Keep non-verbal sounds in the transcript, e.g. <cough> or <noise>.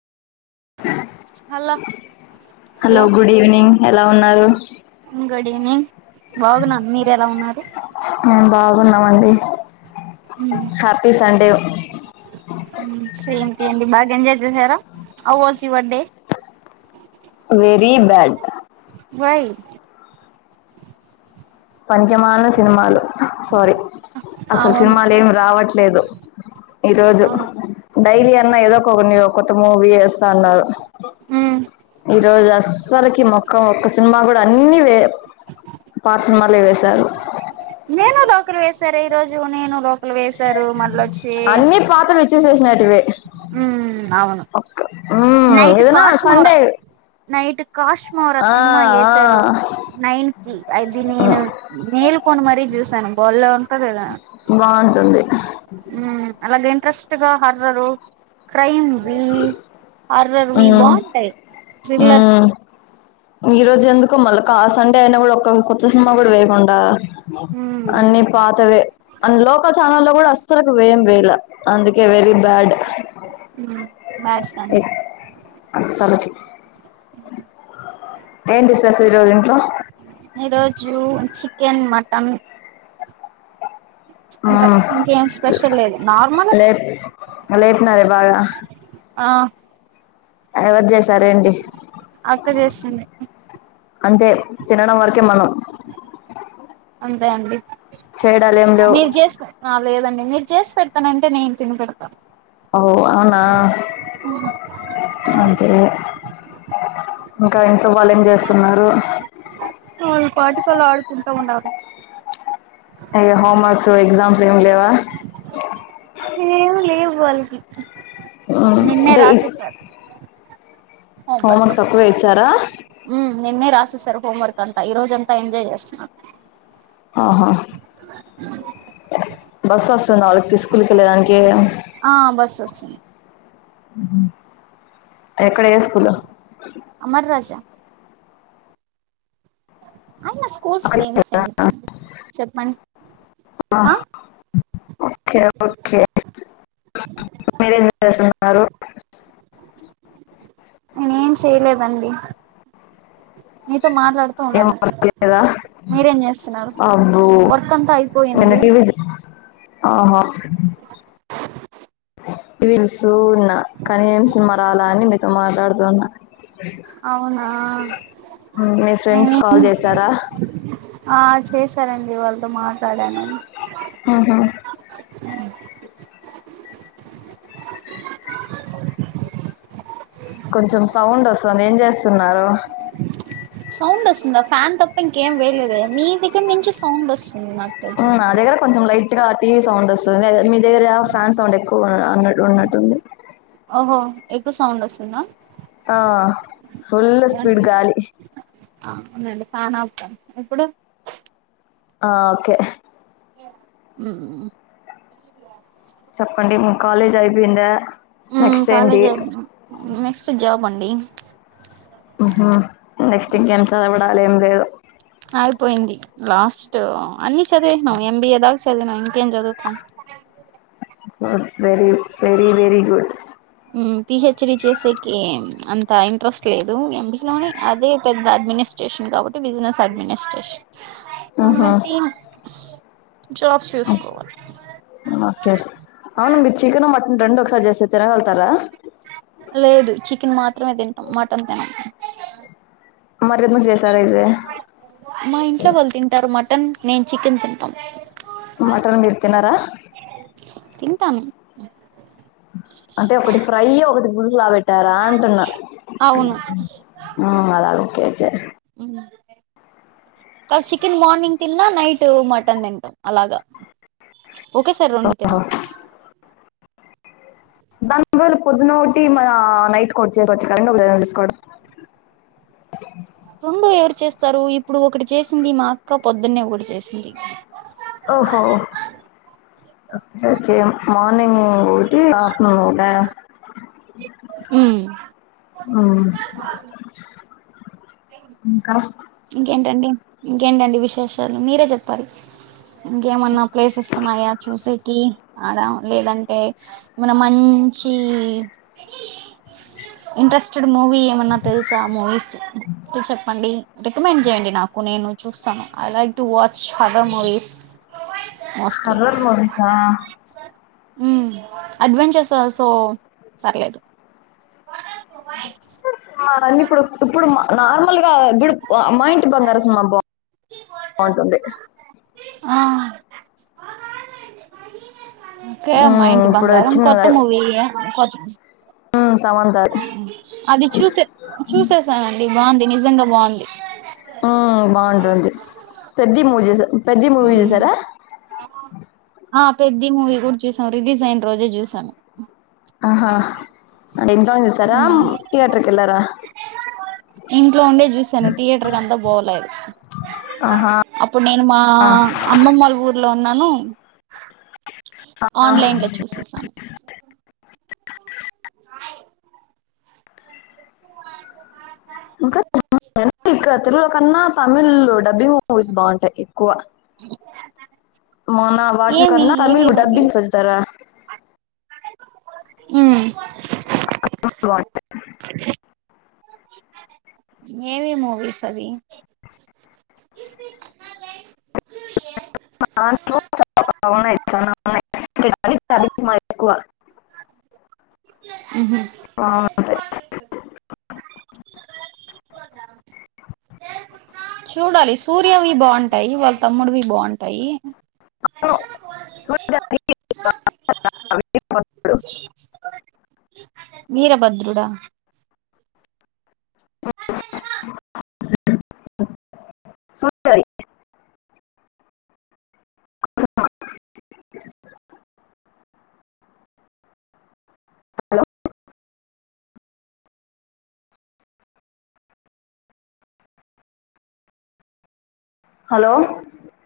<unintelligible> Hello hello good evening ఎలా ఉన్నారు good evening బాగున్నా మీరు ఎలా ఉన్నారు మేము బాగున్నామండి హ్యాపీ సండే సేమ్ డే అండి బాగా ఎంజాయ్ చేసారా how was your day very bad why పనికిమాలిన సినిమాలు సారీ అసలు అవును సినిమాలు ఏమి రావట్లేదు ఈ రోజు అవును డైలీ అన్నా ఏదో ఒక కొన్ని కొత్త మూవీ ఎస్తా ఉన్నారు ఈరోజు అస్సల్కి మొక్క ఒక్క సినిమా గూడా అన్ని వేరు మళ్ళీ వేసారు ను లోకర్ వేసారే ఈ రోజు నేను లోకలు వేసారు మళ్ళొచ్చి అన్ని పాతవి ఇచ్చేసి వేసినట్టివే ఉ ఔను హు ఏదన్న సండే నైట్ కాష్మోరా ఆ సినిమా ఆ ఎసారు నైన్ కి అది నేను మేల్ కొని మరీ చూసాను బోల్లే ఉంటదదీ కదా బావుంటుంది హ్ ఉ అలాగే ఇంట్రెస్ట్గా హర్రరు క్రైమ్వి హర్రర్వి మ్మ్ బాగుంటాయి థ్రిల్లర్స్వి ఈరోజెందుకో మల్కా సండే అయినా కూడా ఒక కొత్త సినిమా కూడా వేయకుండా మ్మ్ అన్ని పాతవే అండ్ లోకల్ ఛానల్లో కూడా అస్సల్కు వేం వెయ్లా అందుకే వెరీ బ్యాడ్ మ్ <unintelligible> అస్సల్కి ఏంది స్పెషల్ ఈరోజు ఇంట్లో ఈరోజు చికెన్ మటన్ ఆ అంతే ఇంకేం స్పెషల్ లేదు నార్మల్ లేప్ లేప్నావే బాగా ఆ ఎవరు జెసారేంటి అక్క జేస్సింది అంటే తినడం వర్కే మనం అంతే అండి చేయడాలు ఏం లేవు మీరు జేస్కో ఆ లేదండి మీరు జేసి పెడ్తానంటే నేన్ తిని పెడ్తా ఔ ఔనా అంతే లే ఇంకా ఇంట్లో వాళ్ళేం జేస్సున్నారు ఆళ్ళ పాటికాళ్ళు ఆడుకుంటా ఉండారు అయ్యో హోంవర్క్స్ ఎగ్జామ్స్ ఏం లేవా ఏం లేవు వాల్కీ నిన్నే అంటే రాసేసార్ హోంవర్క్ తక్కువే ఇచ్చారా నిన్నే రాసేసారు హోంవర్క్ అంతా ఈ రోజంతా ఎంజాయ్ చేస్తున్నారు ఆహా బస్సొస్సుందా వాల్కీ తీస్కూంకెల్లదానికి ఆ బస్సొస్తుంది ఉహు ఎక్కడ ఏ స్కూలు అమర్రాజా ఐనా స్కూల్స్ నేమ్స్ ఎందుకండి చెప్పండి హా ఓకే ఓకే మీరేం చేస్తుంటారు నేనేం సేయలేదండి నీతో మాట్లాడుతు ఏం తోన్నానిప్పుడు వర్క్ లేదా మీరేం చేస్తున్నారు అబ్బో వర్క్ అంతా నేను అయిపోయింది టీవీ ఆహా టీవీ చూస్తూ ఉన్నా కానీ ఏం సినిమా రాల అని మీతో మాట్లాడుతూన్నా అవునా మ్ మీ ఫ్రెండ్స్ మేమే కాల్ జేసారా ఆ చేసారండి వాళ్తో మాట్లాడాను ఆహా కొంచెం సౌండ్ ఒస్తాంది ఏం జేస్తున్నారు సౌండ్ ఒస్తుందా ఫ్యాన్ తప్ప ఇంకేం వేయలేదే మీ దగ్గర నుంచి సౌండ్ ఒస్తుంది నాకు ఔనా తెలిసినంత నా వరకు దగ్గర కొంచెం లైట్ గా టీవీ సౌండ్ వస్సుంది మీ దగ్గర ఫ్యాన్ సౌండ్ ఎక్కువ అన్నట్ ఉన్నట్టుంది ఒహో ఎక్కువ సౌండ్ ఒస్తుందా ఆ ఫుల్ స్పీడ్ గాలి ఆ ఉండండి ఫ్యాన్ ఆప్తాను ఇప్పుడు ఆ ఓకే మ్ చెప్పండి మీ కాలేజ్ అయిపోయిందా నెక్స్ట్ ఏంటి కాలేజ్ నెక్స్ట్ జాబ్ అండి ఉహ్మ్ నెక్స్ట్ ఇంకేం చదవడలెమ్ లేద్ అయిపోయింది లాస్ట్ అన్ని చదివేస్నాం ఎంబీఏ దాకా చదివినాం ఇంకేం చదువ్తాం ఓస్ వెరీ వెరీ వెరీ గుడ్ ఉమ్ పిహెచ్డి చేసేకి అంత ఇంట్రెస్ట్ లేదు ఎంబీఏలోనే అదే పెద్ద అడ్మినిస్ట్రేషన్ కాబట్టి బిజినెస్ అడ్మినిస్ట్రేట్ ఆహా జాబ్స్ చుస్కోవాల్ ఓకే అవ్ను మీర్ చికెను మటన్ రెండ్ ఒక్సారి చేసి తినగళ్తారా లేదు చికెన్ మాత్రమే తింటాం మటన్ తినం మర్ ఎందుక్చేసార్ ఇది మా ఇంట్లో వాళ్ళ్ తింటారు మటన్ నేన్ చికెన్ తింటాం మటన్ మీరు తిన్నారా తింటాన్ అంటే ఒకటి ఫ్రై ఒకటి పుల్స్ల వేట్ టారంటున్న అవును ఆ కదా ఓకే ఓకే ఉమ్ కా చికెన్ మార్నింగ్ తిన్నా నైట్ మటన్ తింటాం అలాగా ఓకే సార్ రెండు ఓహో. తినం దానివల్ల పొద్దునోటి మన నైట్ కొట్ చేస్కోచ్చ్ కరెంట్ గా కూడా చేస్కోచ్ రూంబ ఎవరు చేస్తారు ఇప్పుడు ఒకటి చేసింది మా అక్క పొద్దున్నే ఒకటి చేసింది ఓహో ఓ చ్చే మార్నింగ్ ఊటి ఆఫ్టర్నూన్ ఊట ఉమ్ ఉమ్ ఇంకా ఇంకేంటండి ఇంకేంటండి విశేషాలు మీరే చెప్పాలి ఇంకేమన్నా ప్లేసెస్ ఉన్నాయా చూసేకి అద లేదంటే మన మంచి ఇంట్రెస్టెడ్ మూవీ ఏమన్న తెల్సా మూవీస్ చెప్పండి రికమెండ్ చేయండి నాకు నేను చూస్తాను I like to watch horror movies mostly horror మూవీసా ఉమ్ అడ్వెంచర్స్ ఆల్సో పర్లేదు స్నా ఇప్పుడు ఇప్పుడు నార్మల్ గా ఇడు మా ఇంటి బంగారు సినిమా బా బాగుంటుంది ఆ కే మా మ్మ్, ఇంటి ఇప్పుడు బంగారం వచ్చిన కొత్త మూవీ యా కొత్ ఆ సమంత అది చూసే చూసేసానండి బావుంది నిజంగా బావుంది ఆ బావుంటుంది పెద్ది మూవీ చేసా పెద్ది మూవీ చూసారా ఆ పెద్ది మూవీ కూడా చూసాన్ రిలీజ్ అయిన రోజే చూసాను ఆహా అది ఇంట్లో చూసారా హ్మ్. థియేటఎక్కేళ్లారా ఇంట్లో ఉండే చూసాను థియేటర్క్ అంతా పోలే ఆహా అప్పుడ్నేన్ మా ఆ. అమ్మమ్మ ఉర్లో ఉన్నను లో చూసేసాను ఆహ సాయి ఇంకా ఇక్క తెలుగు కన్నా తమిల్ డబ్బింగ్ బాగుంటాయి ఎక్కువ మన వాటి ఏమి కన్నా తమిళ్ ఏవేవి అవి డబ్బింగ్ వ తర హు <inaudible> ఏమి మూవీస్ అవి న్నా <inaudible> చానా ఉన్నాయ్ <unintelligible> పనిక్ మల్ ఉహు ఆ చూడాలి సూర్యవి బాగుంటాయి వాళ్ళ తమ్ముడువి బాగుంటాయి అక్కో సూర్యవి <unintelligible> వీరభద్రుడా అ సూపర్ హలో హలో